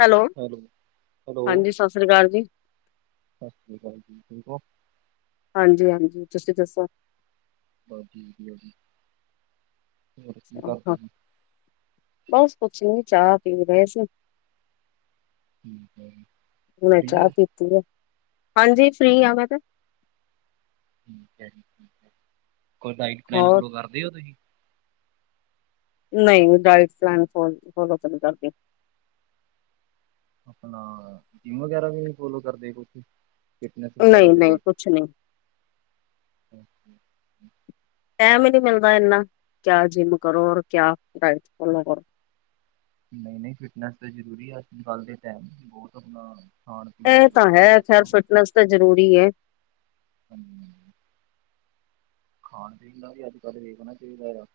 Hello, hello hello [unintelligible] ਹਾਂਜੀ ਸਤਿ ਸ੍ਰੀ ਅਕਾਲ ਜੀ, ਸਤਿ ਸ਼੍ਰੀ ਅਕਾਲ ਜੀ ਠੀਕ ਓ ਹਾਂਜੀ-ਹਾਂਜੀ ਤੁਸੀਂ ਦੱਸੋ ਬਸਜੀ ਵਧੀਆ ਜੀ ਹੋਰ ਕੀ ਹਾਂ, ਕਰਦੇ ਸੀ ਬਸ ਕੁਛ ਨੀ ਚਾਹ ਪੀ ਰਹੇ ਸੀ ਠੀਕ ਹੈ ਜੀ ਹੁਣੇ ਫ੍ਰੀ ਚਾਹ ਹੋ ਪੀਤੀ ਆ ਹਾਂਜੀ ਫ੍ਰੀ [inaudible] ਤੇ ਕੋਈ ਡਾਇਟ ਪਲੈਨ ਹੋਰ ਫੋਲੋ ਕਰਦੇ ਹੋ ਤੁਸੀਂ ਨਹੀਂ ਡਾਇਟ ਪਲੈਨ ਫੋਲੋ ਤਾਂ ਨਈ ਕਰਦੀ ਆਪਣਾ ਜਿੰਮ ਵਗੈਰਾ ਵੀ ਨਹੀਂ ਫੋਲੋ ਕਰਦੇ ਕੁਛ ਫਿਟਨਸ ਵਗੈਰਾ ਦੇ ਨਹੀਂ-ਨਹੀਂ ਲਈ ਕੁਛ ਨਹੀਂ, ਟਇਮ ਹੀ ਨਹੀਂ ਮਿਲਦਾ ਇਨਾ ਕਿਆ ਜਿੰਮ ਕਰੋ ਰ ਕਿਆ ਡਾੲਟ ਫਾਲੋ ਕਰੋ ਨਹੀਂ ਨਹੀਂ ਫਿਟਨੈਸ ਤਾਂ ਜ਼ਰੂਰੀ ਅੱਜ ਕੱਲ ਦੇ ਟਾਈਮ ਬਹੁਤ ਆਪਣਾ ਖਾਣ ਪੀਣ ਇਹ ਦੀ ਤਾਂ ਬਹੁਤ ਹੈ ਮਿਲਾਵਟਾਂ ਖੈਰ ਫਿਟਨੈਸ ਤਾਂ ਜ਼ਰੂਰੀ ਏ ਹਮ- ਖਾਣ ਪੀਣ ਦਾ ਵੀ ਅੱਜ ਕੱਲ੍ਹ ਇਹ ਹੋਨਾ ਚਾਹੀਦਾ ਆ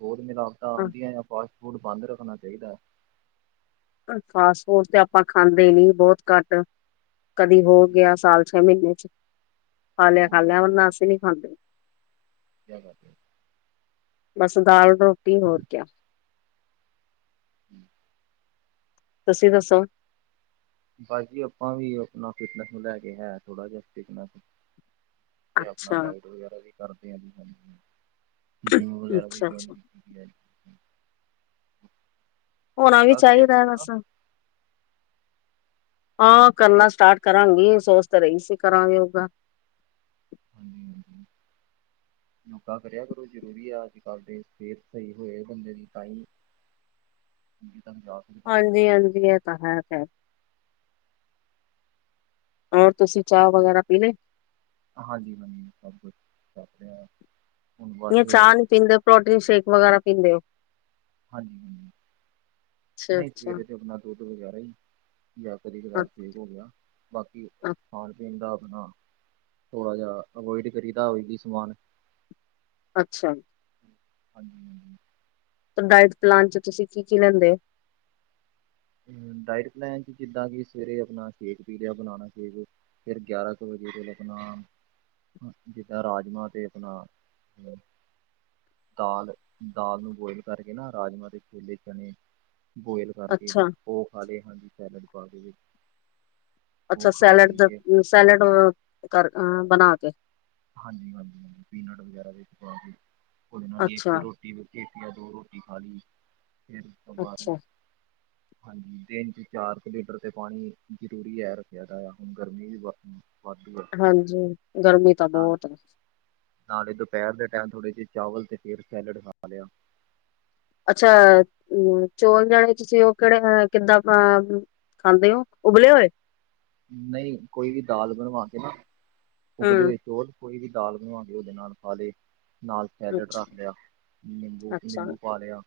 ਹੋ ਮਿਲਾਵਟਾਂ ਆਉਂਦੀਆਂ ਫਾਸਟ ਫੂਡ ਬੰਦ ਰੱਖਣਾ ਚਾਹੀਦਾ ਫਾਸਟ ਫੂਡ ਤੇ ਆਪਾਂ ਖਾਂਦੇ ਨਹੀਂ ਬਹੁਤ ਘੱਟ ਕਦੀ ਹੋ ਠੀਕ ਗਿਆ ਹੈ, ਸਾਲ ਛੇ ਮਹੀਨੇ ਚ ਖਾ ਲਿਆ ਬਹੁਤ ਖਾ ਲਿਆ ਵਧੀਆ ਮ ਗੱਲ ਅਸੀ ਨੀ ਖਾਂਦੇ ਵਧੀਆ ਗੱਲ ਹੈ। ਬਸ ਦਾਲ ਰੋਟੀ ਹੋਰ ਕਿਆ [inaudible] ਤੁਸੀਂ ਦੱਸੋ ਬਸ ਜੀ ਆਪਾਂ ਵੀ ਆਪਣਾ ਫਿਟਨੈਸ ਨੂੰ ਲੈ ਕੇ ਹੈ ਥੋੜਾ ਜਿਹਾ ਫਿਟਨੈਸ ਤੇ ਆਪਣਾ ਅੱਛਾ, ਡਾਇਟ ਵਗੈਰਾ ਵੀ ਕਰਦੇ ਆ ਜ ਜਿੰਮ ਵਗੈਰਾ ਵੀ ਜੁਇਨ ਅੱਛਾ-ਅੱਛਾ ਕੀਤੀ ਹੋਣਾ ਵੀ ਯੋਗਾ ਕਰਿਆ ਚਾਹੀਦਾ ਹੈ ਕਰੋ ਨਾ ਬਸ ਹਾਂ ਯੋ ਕਰਨਾ ਸਟਾਰਟ ਕਰਾਂਗੀ ਸੋਚ ਤਾਂ ਰਹੀ ਸੀ ਕਰਾਂਗੇ ਯੋਗਾ [unintelligible] ਹਾਂਜੀ ਹਾਂਜੀ ਯੋਗਾ ਕਰਿਆ ਕਰੋ ਜ਼ਰੂਰੀ ਆ ਅੱਜ ਕੱਲ੍ਹ ਦੇ ਸਿਹਤ ਸਹੀ ਹੋਏ ਬੰਦੇ ਦੀ ਤਾਂ ਹੀ [unintelligible] ਸਕਦੇ ਆ ਹਾਂਜੀ ਹਾਂਜੀ ਇਹ ਤਾਂ ਫਿਰ [unintelligible] ਹੋਰ ਤੁਸੀਂ ਚਾਹ ਵਗੈਰਾ ਪੀ ਲੀ ਹਾਂਜੀ ਮੰਨੀ ਸਭ ਕੁਛੱਸ ਰਿਹਾ ਹੁਣ ਬਸ ਜਾਂ ਚਾਹ ਨੀ ਹਾਂਜੀ ਪੀਂਦੇ ਪ੍ਰੋਟੀਨ ਸ਼ੇਕ ਵਗੈਰਾ ਪੀਂਦੇ ਓ ਹਾਂਜੀ -ਹਾਂਜੀ ਨਹੀਂ ਅੱਛਾ-ਅੱਛਾ। ਸਵੇਰੇ ਤੇ ਆਪਣਾ ਦੁੱਧ ਵਗੈਰਾ ਈ ਜਾਂ ਕਦੀ ਕਦਾਰ [unintelligible] ਹੋ ਗਿਆ ਬਾਕੀ ਅੱਛਾ ਖਾਣ ਪੀਣ ਦਾ ਹਨਾ ਥੋੜਾ ਜਿਹਾ ਅਵੋਇਡ ਕਰੀ ਦਾ ਐਵੀ ਸਮਾਨ ਅੱਛਾ ਜੀ ਹਾਂਜੀ ਹਾਂਜੀ ਤਾਂ ਡਾਇਟ ਪਲਾਨ 'ਚ ਤੁਸੀਂ ਕੀ ਕੀ ਲੈਂਦੇ ਓ ਹੂੰ ਡਾਇਟ ਪਲੈਨ ਚ ਜਿੱਦਾਂ ਕਿ ਸਵੇਰੇ ਆਪਣਾ ਸ਼ੇਕ ਪੀ ਲਿਆ ਬਨਾਨਾ ਸ਼ੇਕ ਫੇਰ ਗਿਆਰਾਂ ਕੁ ਆਪਣਾ ਜਿੱਦਾਂ ਰਾਜਮਾਂ ਤੇ ਆਪਣਾ ਦਾਲ ਦਾਲ ਨੂੰ ਬੋਇਲ ਕਰਕੇ ਨਾ ਰਾਜਮਾਂ ਛੋਲੇ ਚਣੇ ਬੋਇਲ ਕਰਕੇ ਅੱਛਾ, ਉਹ ਖਾ ਲਏ ਹਾਂਜੀ ਸੈਲਡ ਪਾ ਕੇ ਵਿੱਚ ਉਹ ਅੱਛਾ ਖਾ ਸੈਲਡ ਪੀ ਦਾ ਕੇ ਸੈਲਡ ਕਰ ਬਣਾ ਕੇ ਹਾਂਜੀ ਹਾਂਜੀ ਹਾਂਜੀ ਪੀਨਟ ਵਗੈਰਾ ਕੇ ਉਹਦੇ ਨਾਲ ਹੀ ਇੱਕ ਅੱਛਾ। ਰੋਟੀ ਇਕ ਜਾਂ ਦੋ ਰੋਟੀ ਖਾ ਲੀ, ਫਿਰ ਉਸ ਤੋਂ ਅੱਛਾ ਬਾਅਦ ਹਾਂਜੀ। ਦਿਨ ਚ ਚਾਰ ਕੁ ਲੀਟਰ ਤੇ ਪਾਣੀ ਜ਼ਰੂਰੀ ਐ ਰੱਖਿਆ ਹੈਗਾ। ਹੁਣ ਗਰਮੀ ਵੀ ਵ ਹਾਂਜੀ। ਗਰਮੀ ਤਾਂ ਬਹੁਤ ਐ। ਨਾਲੇ ਦੁਪਹਿਰ ਦੇ ਟਾਈਮ ਥੋੜ੍ਹੇ ਜਿਹੇ ਚਾਵਲ ਤੇ ਫੀਡ ਸੈਲਡ ਖਾ ਰਿਹਾ। ਅੱਛਾ। ਊ ਚੋਲ ਜਾਣੇ ਚ, ਉਹ ਕਿਹੜੇ ਅ ਕਿੱਦਾਂ ਪਾ ਖਾਂਦੇ ਓ ਉਬਲੇ ਹੋਏ? ਨਹੀਂ ਕੋਈ ਵੀ ਦਾਲ ਬਣਵਾ ਕੇ ਨਾ। ਉਬਲੇ ਹਮ ਹੋਏ ਚੌਲ ਕੋਈ ਵੀ ਦਾਲ ਬਣਵਾ ਕੇ, ਉਹਦੇ ਨਾਲ ਖਾ ਲੈ। ਨਾਲ ਸੈਲਡ ਅੱਛਾ ਰੱਖ ਲਿਆ। ਅੱਛਾ ਨਿੰਬੂ-ਨਿੰਬੂ ਪਾ ਲਿਆ।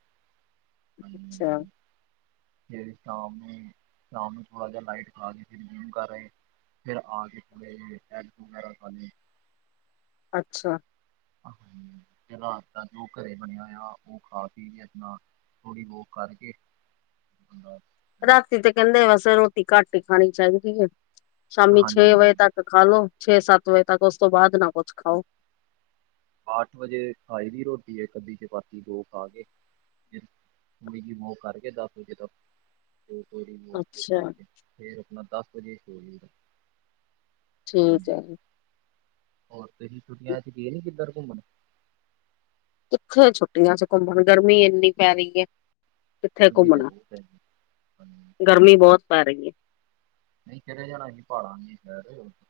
ਹਾਂਜੀ ਅੱਛਾ ਹਾਂਜੀ। ਫਿਰ ਸ਼ਾਮ ਨੂੰ ਸ਼ਾਮ ਨੂੰ ਥੋੜਾ ਜਹਾ ਲਾਈਟ ਖਾ ਕੇ ਫਿਰ ਜਿਮ ਕਰ ਰਹੇ। ਫਿਰ ਆ ਕੇ ਮੇਰੇ ਲਿਏ, ਐੱਗ ਵਗੈਰਾ ਖਾ ਲਿਏ। ਅੱਛਾ ਫਿਰ ਰਾਤ ਦਾ ਜੋ ਘਰੇ ਬਣਿਆਂ ਹੋਇਆ। ਉਹ ਖਾ- ਪੀ ਕੇ ਆਪਣਾ ਥੋੜੀ ਬਹੁ ਕਰਕੇੰ ਰਾਤੀ ਤੇ ਕਹਿੰਦੇ, ਬਸ ਰੋਟੀ ਘੱਟ ਹੀ ਖਾਣੀ ਚਾਹੀਦੀ ਐ। ਸ਼ਾਮੀ ਛੇ ਹਾਂਜੀ ਹਾਂਜੀ। ਵਜੇ ਤੱਕ ਖਾ ਲੋ। ਛੇ-ਸੱਤ ਵਜੇ ਤੱਕ। ਉਸ ਤੋਂ ਬਾਅਦ ਨਾ ਕੁਛ ਖਾਓ। ਅੱਠ ਵਜੇ ਖਾਈ ਦੀ ਰੋਟੀ, ਇੱਕ-ਅੱਧੀ ਚਪਾਤੀ ਦੋ ਖਾ ਕੇ ਫਿਰ ਥੋੜੀ ਜੀ ਵੋਕ ਕਰਕੇ, ਦਸ ਵਜੇ ਤੱਕ ਫਿਰ ਥੋੜੀ ਵੋਕ ਅੱਛਾ ਕਰਕੇ ਠੀਕ ਹੈ ਜੀ। ਹੋਰ ਤੇ ਛੁੱਟੀਆਂ ਚ ਗੇ ਨੀ ਕਿੱਧਰ ਘੁੰਮਣ? ਕਿੱਥੇ ਛੁੱਟੀਆਂ ਚ ਘੁੰਮਣ, ਗਰਮੀ ਇੰਨੀ ਪੈ ਰਹੀ ਐ। ਕਿੱਥੇ ਗਰਮੀ ਤੇ ਘੁੰਮਣਾ। ਬਹੁਤ ਹੈ ਜੀ ਗਰਮੀ ਬਹੁਤ ਪੈ ਰਹੀ ਐ। ਨੀ ਚਲੇ ਜਾਣਾ ਸੀ। ਪਹਾੜਾ ਦੀ‌ ਸੈ਼ਰ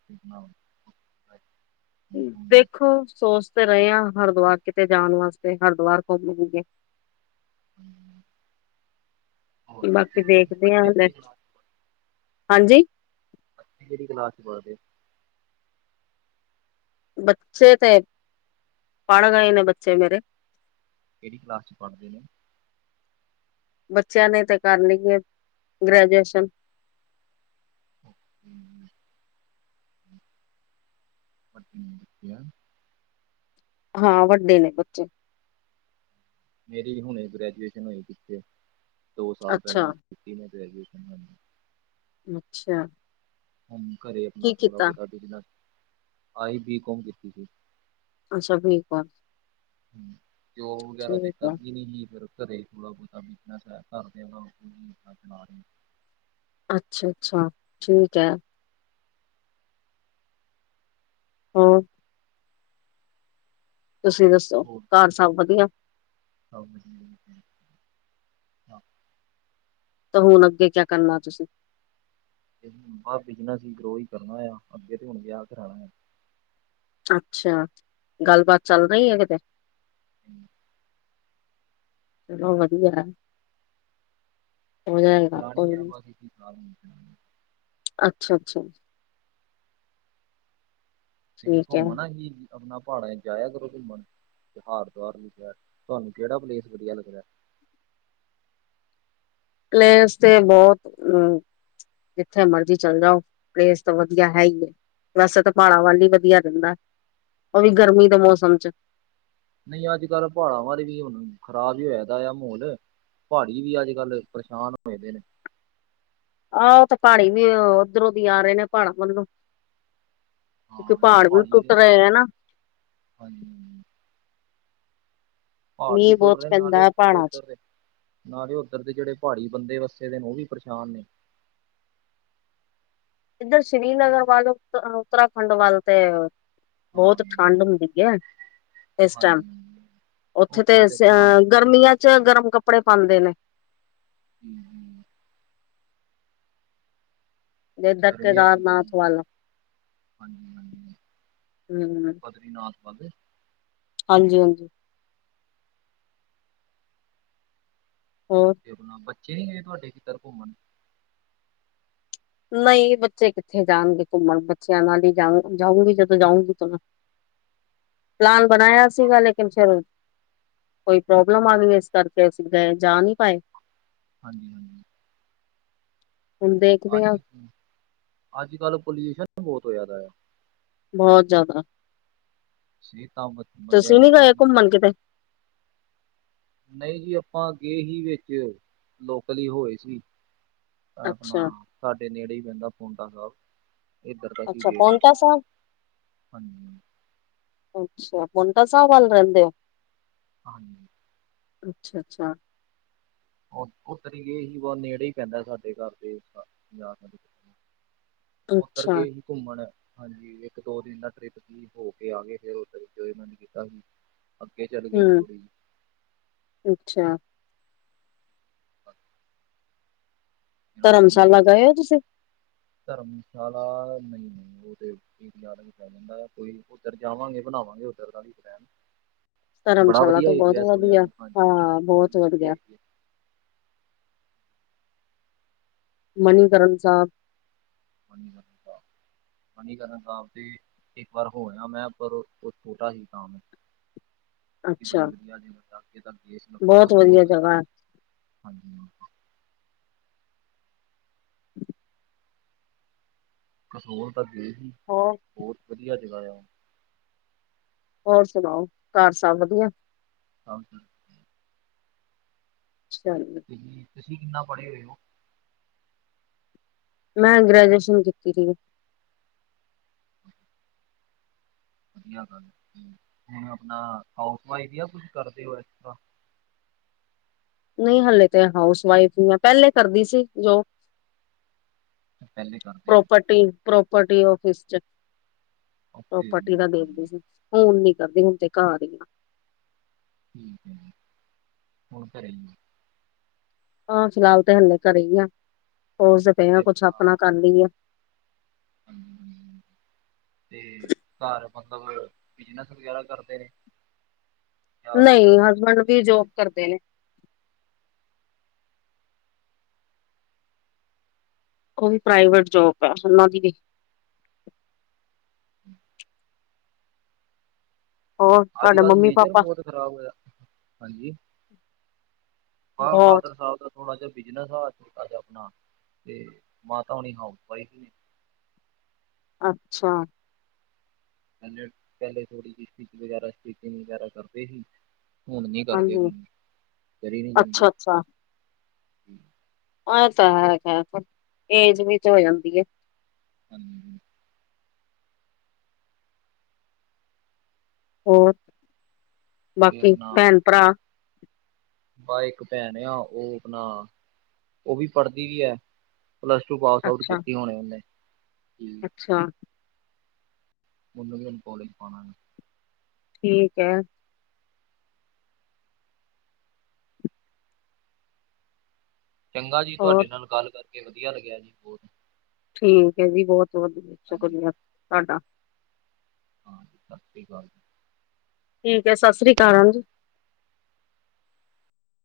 ਕਿਸ ਨਾਲ। ਦੇਖੋ, ਸੋਚ ਸੋਚ ਰਹੇ ਹ ਹਰਿਦੁਆਰ ਕਿਤੇ ਜਾਣ ਵਾਸਤੇ। ਹਰਿਦੁਆਰ ਘੁੰਮ ਆਈਏ। ਹੋਰ ਬੱਚੇ ਬਾਕੀ ਜੀ, ਦੇਖਦੇ ਬੱਚੇ ਹਾਂ ਕਿਹੜੀ ਕਲਾਸ ਹਾਂਜੀ ਬੱਚੇ ਕਿਹੜੀ ਕਲਾਸ ਚ ਪੜਦੇ ਐ। ਬੱਚੇ ਤੇ, ਪੜ ਰਹੇ ਨੇ ਬੱਚੇ ਮੇਰੇ ਕਿਹੜੀ ਕਲਾਸ ਚ ਪਾੜਦੇ ਨੇ? ਬੱਚਿਆਂ ਨੇ ਤੇ ਕਰ ਲਈਏ ਗ੍ਰੈਜੂਏਸ਼ਨ। ਅੱਜ ਨੀ ਉਠਿਆ। ਹਾਂ। ਵੱਡੇ ਨੇ ਬੱਚੇ ਮੇਰੀ ਹੁਣੇ ਗ੍ਰੈਜੂਏਸ਼ਨ ਹੋਈ ਪੀਛੇ। ਦੋ ਸਾਲ ਪਹਿਲਾਂ ਅੱਛਾ ਕੀਤੀ ਮੈਂ ਗ੍ਰੈਜੂਏਸ਼ਨ ਅੱਛਾ ਹੁਨ ਘਰੇ ਆਪਣਾ ਕੀ ਥੋੜ੍ਹਾ ਕੀਤਾ ਬਹੁਤਾ ਬਿਜਨਸ ਆਈ ਬੀਕੋਮ ਕੀਤੀ ਸੀ। ਅੱਛਾ ਬੀ ਕੋਮ ਜੋਬ ਵਗੈਰਾ ਠੀਕ ਆ ਘਰੇ ਥੋੜਾ ਬਹੁਤਾ ਵੀਕਨਸ ਹੈ। ਅੱਛਾ, ਅੱਛਾ ਠੀਕ ਹੈ। ਹਾਂ। ਤੁਸੀਂ ਦੱਸੋ। ਹੋਰ ਘਰ ਸਭ ਵਧੀਆ। ਹਾਂ ਤਾਂ ਹੁਣ ਅੱਗੇ ਕਿਆ ਕਰਨਾ ਤੁਸੀਂ? ਬਸ ਬਿਜਨਸ ਈ ਗਰੋ ਈ ਕਰਨਾ ਆ। ਅੱਗੇ ਤੇ ਹੁਣ ਵਿਆਹ ਕਰਾਉਣਾ ਆ। ਅੱਛਾ। ਗੱਲਬਾਤ ਚੱਲ ਰਹੀ ਹੈ ਕਿਤੇ? ਹਮ [unintelligible] ਚਲੋ ਵਧੀਆ ਹੋ ਜਾਏਗਾ ਚਲਾਣੀ ਕੋਈ ਹੈ ਨੀ ਬਸ ਇੱਕੀ ਸਾਲ ਹੋਰ ਚਲਾਣੀ ਅੱਛਾ ਅੱਛਾ ਅ ਠੀਕ ਹੈ ਘੁੰਮਣਾ ਕੀ ਆਪਣਾ, ਪਹਾੜਾਂ ਜਾਇਆ ਕਰੋ ਘੁੰਮਣ ਤਿਉਹਾਰ ਦੁਹਾਰ ਲਿਖਦਾ ਤੁਹਾਨੂੰ ਕਿਹੜਾ ਪਲੇਸ ਵਧੀਆ ਲੱਗਦਾ [unintelligible] ਪਲੇਸ ਤੇ ਬਹੁਤ ਅਮ ਜਿੱਥੇ ਮਰਜ਼ੀ ਚੱਲ ਜਾਔ, ਪਲੇਸ ਤਾਂ ਵਧੀਆ ਹੈ ਹੀ ਹੈ ਵੈਸੇ ਤਾਂ ਪਹਾੜਾਂ ਵੱਲ ਹੀ ਵਧੀਆ ਰਹਿੰਦਾ, ਉਹ ਵੀ ਗਰਮੀ ਦੇ ਮੌਸਮ ਚ ਨਹੀਂ ਅੱਜ ਕੱਲ੍ਹ ਪਹਾੜਾਂ ਬਾਰੇ ਵੀ ਹੁਣ, ਖਰਾਬ ਹੀ ਹੋਇਦਾ ਆ ਮਾਹੌਲ ਪਹਾੜੀ ਵੀ, ਅੱਜ ਕੱਲ੍ਹ ਪਰੇਸ਼ਾਨ ਹੋਏ ਦੇ ਨੇ ਆਹੋ ਤੇ ਪਹਾੜੀ ਵੀ, ਓਧਰੋਂ ਦੀ ਆ ਰਹੇ ਨੇ ਪਹਾੜਾਂ ਵੱਲੋਂ ਕਿਉਂਕਿ ਹਾਂ ਜਿਹੜੇ ਪਹਾੜ ਵੀ ਪਹਾੜੀ ਨੇ ਟੁੱਟ ਰਹੇ ਐ ਨਾ। ਹਾਂਜੀ ਪਹਾੜ ਵੀ ਮੀਂਹ ਟੁੱਟ ਬਹੁਤ ਰਹੇ, ਨਾਲੇ ਪੈਂਦਾ ਹੈ ਪਹਾੜਾਂ ਚ ਉੱਧਰ ਦੇ ਨਾਲੇ ਉੱਧਰ ਦੇ ਜਿਹੜੇ ਪਹਾੜੀ ਬੰਦੇ ਵਸੇ ਜੇੜੇ, ਔ ਵੀ ਪਰੇਸ਼ਾਨ ਨੇ ਇੱਧਰ ਸ਼੍ਰੀਨਗਰ ਵੱਲ, ਉੱਤਰਾਖੰਡ ਵੱਲ ਤੇ ਬਹੁਤ ਹਾਂਜੀ ਠੰਡ ਹੁੰਦੀ ਹੈ ਇਸ ਟਾਈਮ, ਹਾਂਜੀ ਔਥੇ ਤੇ ਉੱਧਰ ਆਪਣਾ ਅਹ ਗਰਮੀਆਂ ਚ ਗਰਮ ਕੱ ਕੱਪੜੇ ਪਾਉਦੇ ਨੇ ਹੂ ਹੂ ਜਿੱਦਾਂ ਗਰਮੀ ਹੈ ਕੀ ਗਰਮ, ਕੇਦਾਰਨਾਥ ਵੱਲ ਹਾਂਜੀ ਹਾਂਜੀ ਹਮ ਬਦਰੀਨਾਥ ਵਾਧੇ ਹਾਂਜੀ ਹਾਂਜੀ ਹੋਰ ਬੱਚੇ ਨੀ ਗਏ ਤੁਹਾਡੇ, ਕਿਧਰ ਘੁੰਮਣ ਨਹੀਂ ਬੱਚੇ ਕਿੱਥੇ ਜਾਣਗੇ ਘੁੰਮਣ, ਬੱਚਿਆਂ ਨਾਲ ਹੀ ਜਾਊ ਜਾਊਂਗੀ ਜਦੋਂ ਜਾਊਗੀ ਤਾਂ ਮੈਂ ਪਲਾਨ ਠੀਕ ਬਣਾਇਆ ਸੀਗਾ, ਲੇਕਿਨ ਫਿਰ ਕੋਈ ਪ੍ਰੋਬਲਮ ਆ ਤੇ ਗਈ, ਇਸ ਕਰਕੇ ਅਸੀਂ ਗਏ ਜਾ ਨਹੀਂ ਪਾਏ ਹਾਂਜੀ ਹਾਂਜੀ ਹੁਣ ਦੇਖਦੇ ਹਾਂ ਅੱ ਅੱਜ ਕੱਲ ਪੋਲਿਊਸ਼ਨ ਬਹੁਤ ਹੋਆ ਦਾ ਐ ਬਹੁਤ ਜ਼ਿਆਦਾ ਸਿਹਤਾਂ ਬੰਦਿਆਂ ਤੁਸੀਂ ਦੀ ਨੀ ਗਏ ਮਾੜੀ ਘੁੰਮਣ ਕਿਤੇ ਨਹੀਂ ਜੀ ਆਪਾਂ ਗਏ ਹੀ ਵਿੱਚ, ਲੋਕਲ ਹੋ ਆਏ ਸੀ। ਆਪਣਾ, ਅੱਛਾ ਸਾਹਾਡੇ ਨੇੜੇ ਹੀ ਪੈਂਦਾ ਪੌਂਟਾ ਸਾਹਿਬ ਇੱਧਰ ਦਾ ਕੀ ਅੱਛਾ ਗਯੇ ਸੀ, ਪੋਂਟਾ ਸਾਹਿਬ ਹਾਂਜੀ ਅੱਛਾ ਪੌਂਟਾ ਸਾਹਿਬ ਵੱਲ ਰਹਿੰਦੇ ਔ। ਹਾਂਜੀ ਅੱਛਾ ਅੱਛਾ ਉੱਤਰੀ ਗਏ ਸੀ, ਬ ਨੇੜੇ ਹੀ ਪੈਂਦਾ ਸਾਡੇ ਘਰ ਤੇ ਪੰਜ ਸੱਠ ਉੱਧਰ ਅੱਛਾ ਗਏ ਹੀ ਘੁੰਮਣ ਹਾਂਜੀ ਇੱਕ ਦੋ ਦਿਨ ਦਾ ਟ੍ਰਿਪ ਸੀ, ਹੋ ਕੇ ਆ ਗਏ ਫਿਰ ਵਿੱਚ ਇਹਨਾਂ ਨੇ ਕੀਤਾ ਸੀ ਅੱਗੇ ਚੱਲ ਗਏ ਸੀ ਹੂ ਥੋੜ੍ਹੀ ਜਿਹੀ ਅੱਛਾ ਅੱ [unintelligible] ਜ ਤੂ ਵੀ ਧਰਮਸ਼ਾਲਾ ਗਏ ਘੁੰਮਣ, ਹੋ ਤੁਸੀਂ ਧਰਮਸ਼ਾਲਾ ਨਹੀਂ ਔ ਤੇ ਵੀ ਪੈ ਜਾਂਦਾ ਕੋਈ ਉੱਧਰ ਜਾਵਾਂਗੇ ਬਣਾਵਾਂਗੇ ਉਧਰ ਦਾ ਵੀ ਪਲੈਨ ਬੜਾ ਧਰਮਸ਼ਾਲਾ ਵਧੀਆ ਤੋਂ ਬਹੁਤ ਏਰੀਆ ਸੁਣਿਆ ਵਧੀਆ ਨੂੰ, ਹਾਂਜੀ ਹਾਂ ਬੜੀ ਬਹੁਤ ਵਧੀਆ ਏਰੀਆ ਮਣੀਕਰਨ ਸਾਹਿਬ ਮੰਨੀ ਕਰਨ ਸਾਹਿਬ ਮਨੀਕਰਨ ਸਾਹਿਬ ਤੇ ਇੱਕ ਵਾਰ ਹੋ ਆਯਾ ਮੈਂ, ਪਰ ਉਹ ਛੋਟਾ ਸੀ ਤਾਂ ਮੈਂ [unintelligible] ਅੱਛਾ ਬੜੀ ਵਧੀਆ ਜੀ ਮੌ ਦੇਸ਼ ਨੂੰ ਪੱਖ ਬਹੁਤ ਵਧੀਆ ਸਹੂਲਤ ਜਗ੍ਹਾ ਹੈ ਹਾਂਜੀ ਹਾਂ ਕਨੋਰ ਤ ਗਏ ਸੀ ਹੋਰ ਬਹੁਤ ਵਧੀਆ ਜਗ੍ਹਾ ਆ ਹੋਰ ਸੁਣਾਓ ਘਰ ਸਭ ਵਧੀਆ ਹਾਂਜੀ ਤੁਸੀਂ [unintelligible] ਤੁਸੀਂ ਕਿੰਨਾ ਪੜੀ ਹੋਏ ਹੋ ਮੈਂ ਗੈਜੂਏਸ਼ਨ ਕੀਤੀ ਦੀਏ ਵਧੀਆ ਗੱਲ ਹੁਣ ਆਪਣਾ ਹਾਊਸ ਵਾਇਫ ਜਾਂ ਕੁਛ ਕਰਦੇ ਹੋ ਇਸ ਤਰ੍ਹਾਂ ਨਹੀਂ ਹਲੇ ਤੇ ਹਾਊਸ ਵਾਈਫ ਨ ਆ ਪਹਿਲੇ ਕਰਦੀ ਸੀ ਜੋਬ ਪਹਿਲੇ ਕਰਦੇ ਵਡੇ ਆਫਿਸ ਚ ਓਕੇ ਪ੍ਰੋਪਰਟੀ ਜੀ ਦਾ ਓਕੇ ਦੇਖਦੇ ਜੀ ਸੀ ਹੁਣ ਨੀ ਤੇ ਹੁਣ ਤੇ ਘਾਰ ਹੀ ਹੁਣ ਘਰੇਈ ਆਹ ਸ਼ਰਾਬ ਤੇ ਹਲੇ ਘਰੇ ਹੀ ਆ ਸੋਚਦੇ ਪਏ ਆ ਕੁਛ ਆਪਣਾ ਕਰ ਲਈ ਆ ਹਾਂਜੀ ਹਾਂਜੀ [inaudible] ਤੇ ਘਰ ਮਤਲਬ ਬਿਜਨਸ ਵਗੈਰਾ ਕਰਦੇ ਨੇ ਜਾਂ ਨਹੀਂ ਹਸਬੈਂਡ ਕੀ ਵੀ ਵਗੈਰਾ? ਜੋਬ ਕਰਦੇ ਨੇ ਉਹ ਵੀ ਪ੍ਰਾਈਵੇਟ ਜੋਬ ਹੈ ਉਹਨਾਂ ਦੀ ਵੀ [inaudible] ਹੋਰ ਅੱਜ ਤੁਹਾਡੇ ਕੱਲ ਮੰਮੀ ਨੇਚਰ ਪਾਪਾ ਬਹੁਤ ਖ਼ਰਾਬ ਹੋਇਆ ਹਾਂਜੀ ਬਸ ਬਹੁਤ ਫਾਦਰ ਸਾਹਿਬ ਦਾ ਥੋੜਾ ਜਿਹਾ ਬਿਜਨਸੋਟਾ ਜਹਾ ਆਪਣਾ, ਤੇ ਮਾਤਾ ਹੋਣੀ ਹਾਊਸ ਵਾਈਫ ਨੇ ਅੱਛਾ ਪਹਿਲੇ ਪਹਿਲੇ ਥੋੜੀ ਜਿਹੀ ਸਟਿਚ ਵਗੈਰਾ ਸਟੀਿਚਿੰਗ ਵਗੈਰਾ ਕਰਦੇ ਸੀ ਹੁਣ ਨੀ ਕਰਦੇ ਹਾਂਜੀ ਹੁਣ ਕਰੀ ਨੀ ਜਾਂਦੀ ਅੱਛਾ ਅੱਛਾ ਆ ਤਾਂ ਹੈ ਖੈਰ ਏਜ ਵੀ ਹੋ ਜਾਂਦੀ ਆ ਹਮ ਹੋਰ ਬਾਕੀ ਭੈਣ ਭਰਾ ਬਾਹ ਇੱਕ ਭੈਣ ਆ ਉਹ ਆਪਣਾ ਉਹ ਵੀ ਪੜਦੀ ਵੀ ਹੈ ਪਲੱਸ ਟੂ ਪਾਸ ਆਊਟ ਅੱਛਾ ਕੀਤੀ ਹੋਣੇ ਉਹਨੇ ਅੱਛਾ ਉਨੂੰ ਵੀ ਹੁਨ ਕੋਲੇਕ ਪਾਣਾ ਠੀਕ ਹੈ ਚੰਗਾ ਜੀ ਹੋਰ ਤੁਹਾਡੇ ਨਾਲ ਗੱਲ ਕਰਕੇ ਵਧੀਆ ਲੱਗਿਆ ਜੀ ਬਹੁਤ ਠੀਕ ਹੈ ਜੀ ਬਹੁਤ ਵਧੀਆ ਸ਼ੁਕਰੀਆ ਤੁਹਾਡਾ ਹਾਂਜੀ ਸਤਿ ਸ੍ਰੀ ਅਕਾਲ ਜੀ ਠੀਕ ਹੈ ਸਤਿ ਸ੍ਰੀ ਅਕਾਲ ਹਾਂ ਜੀ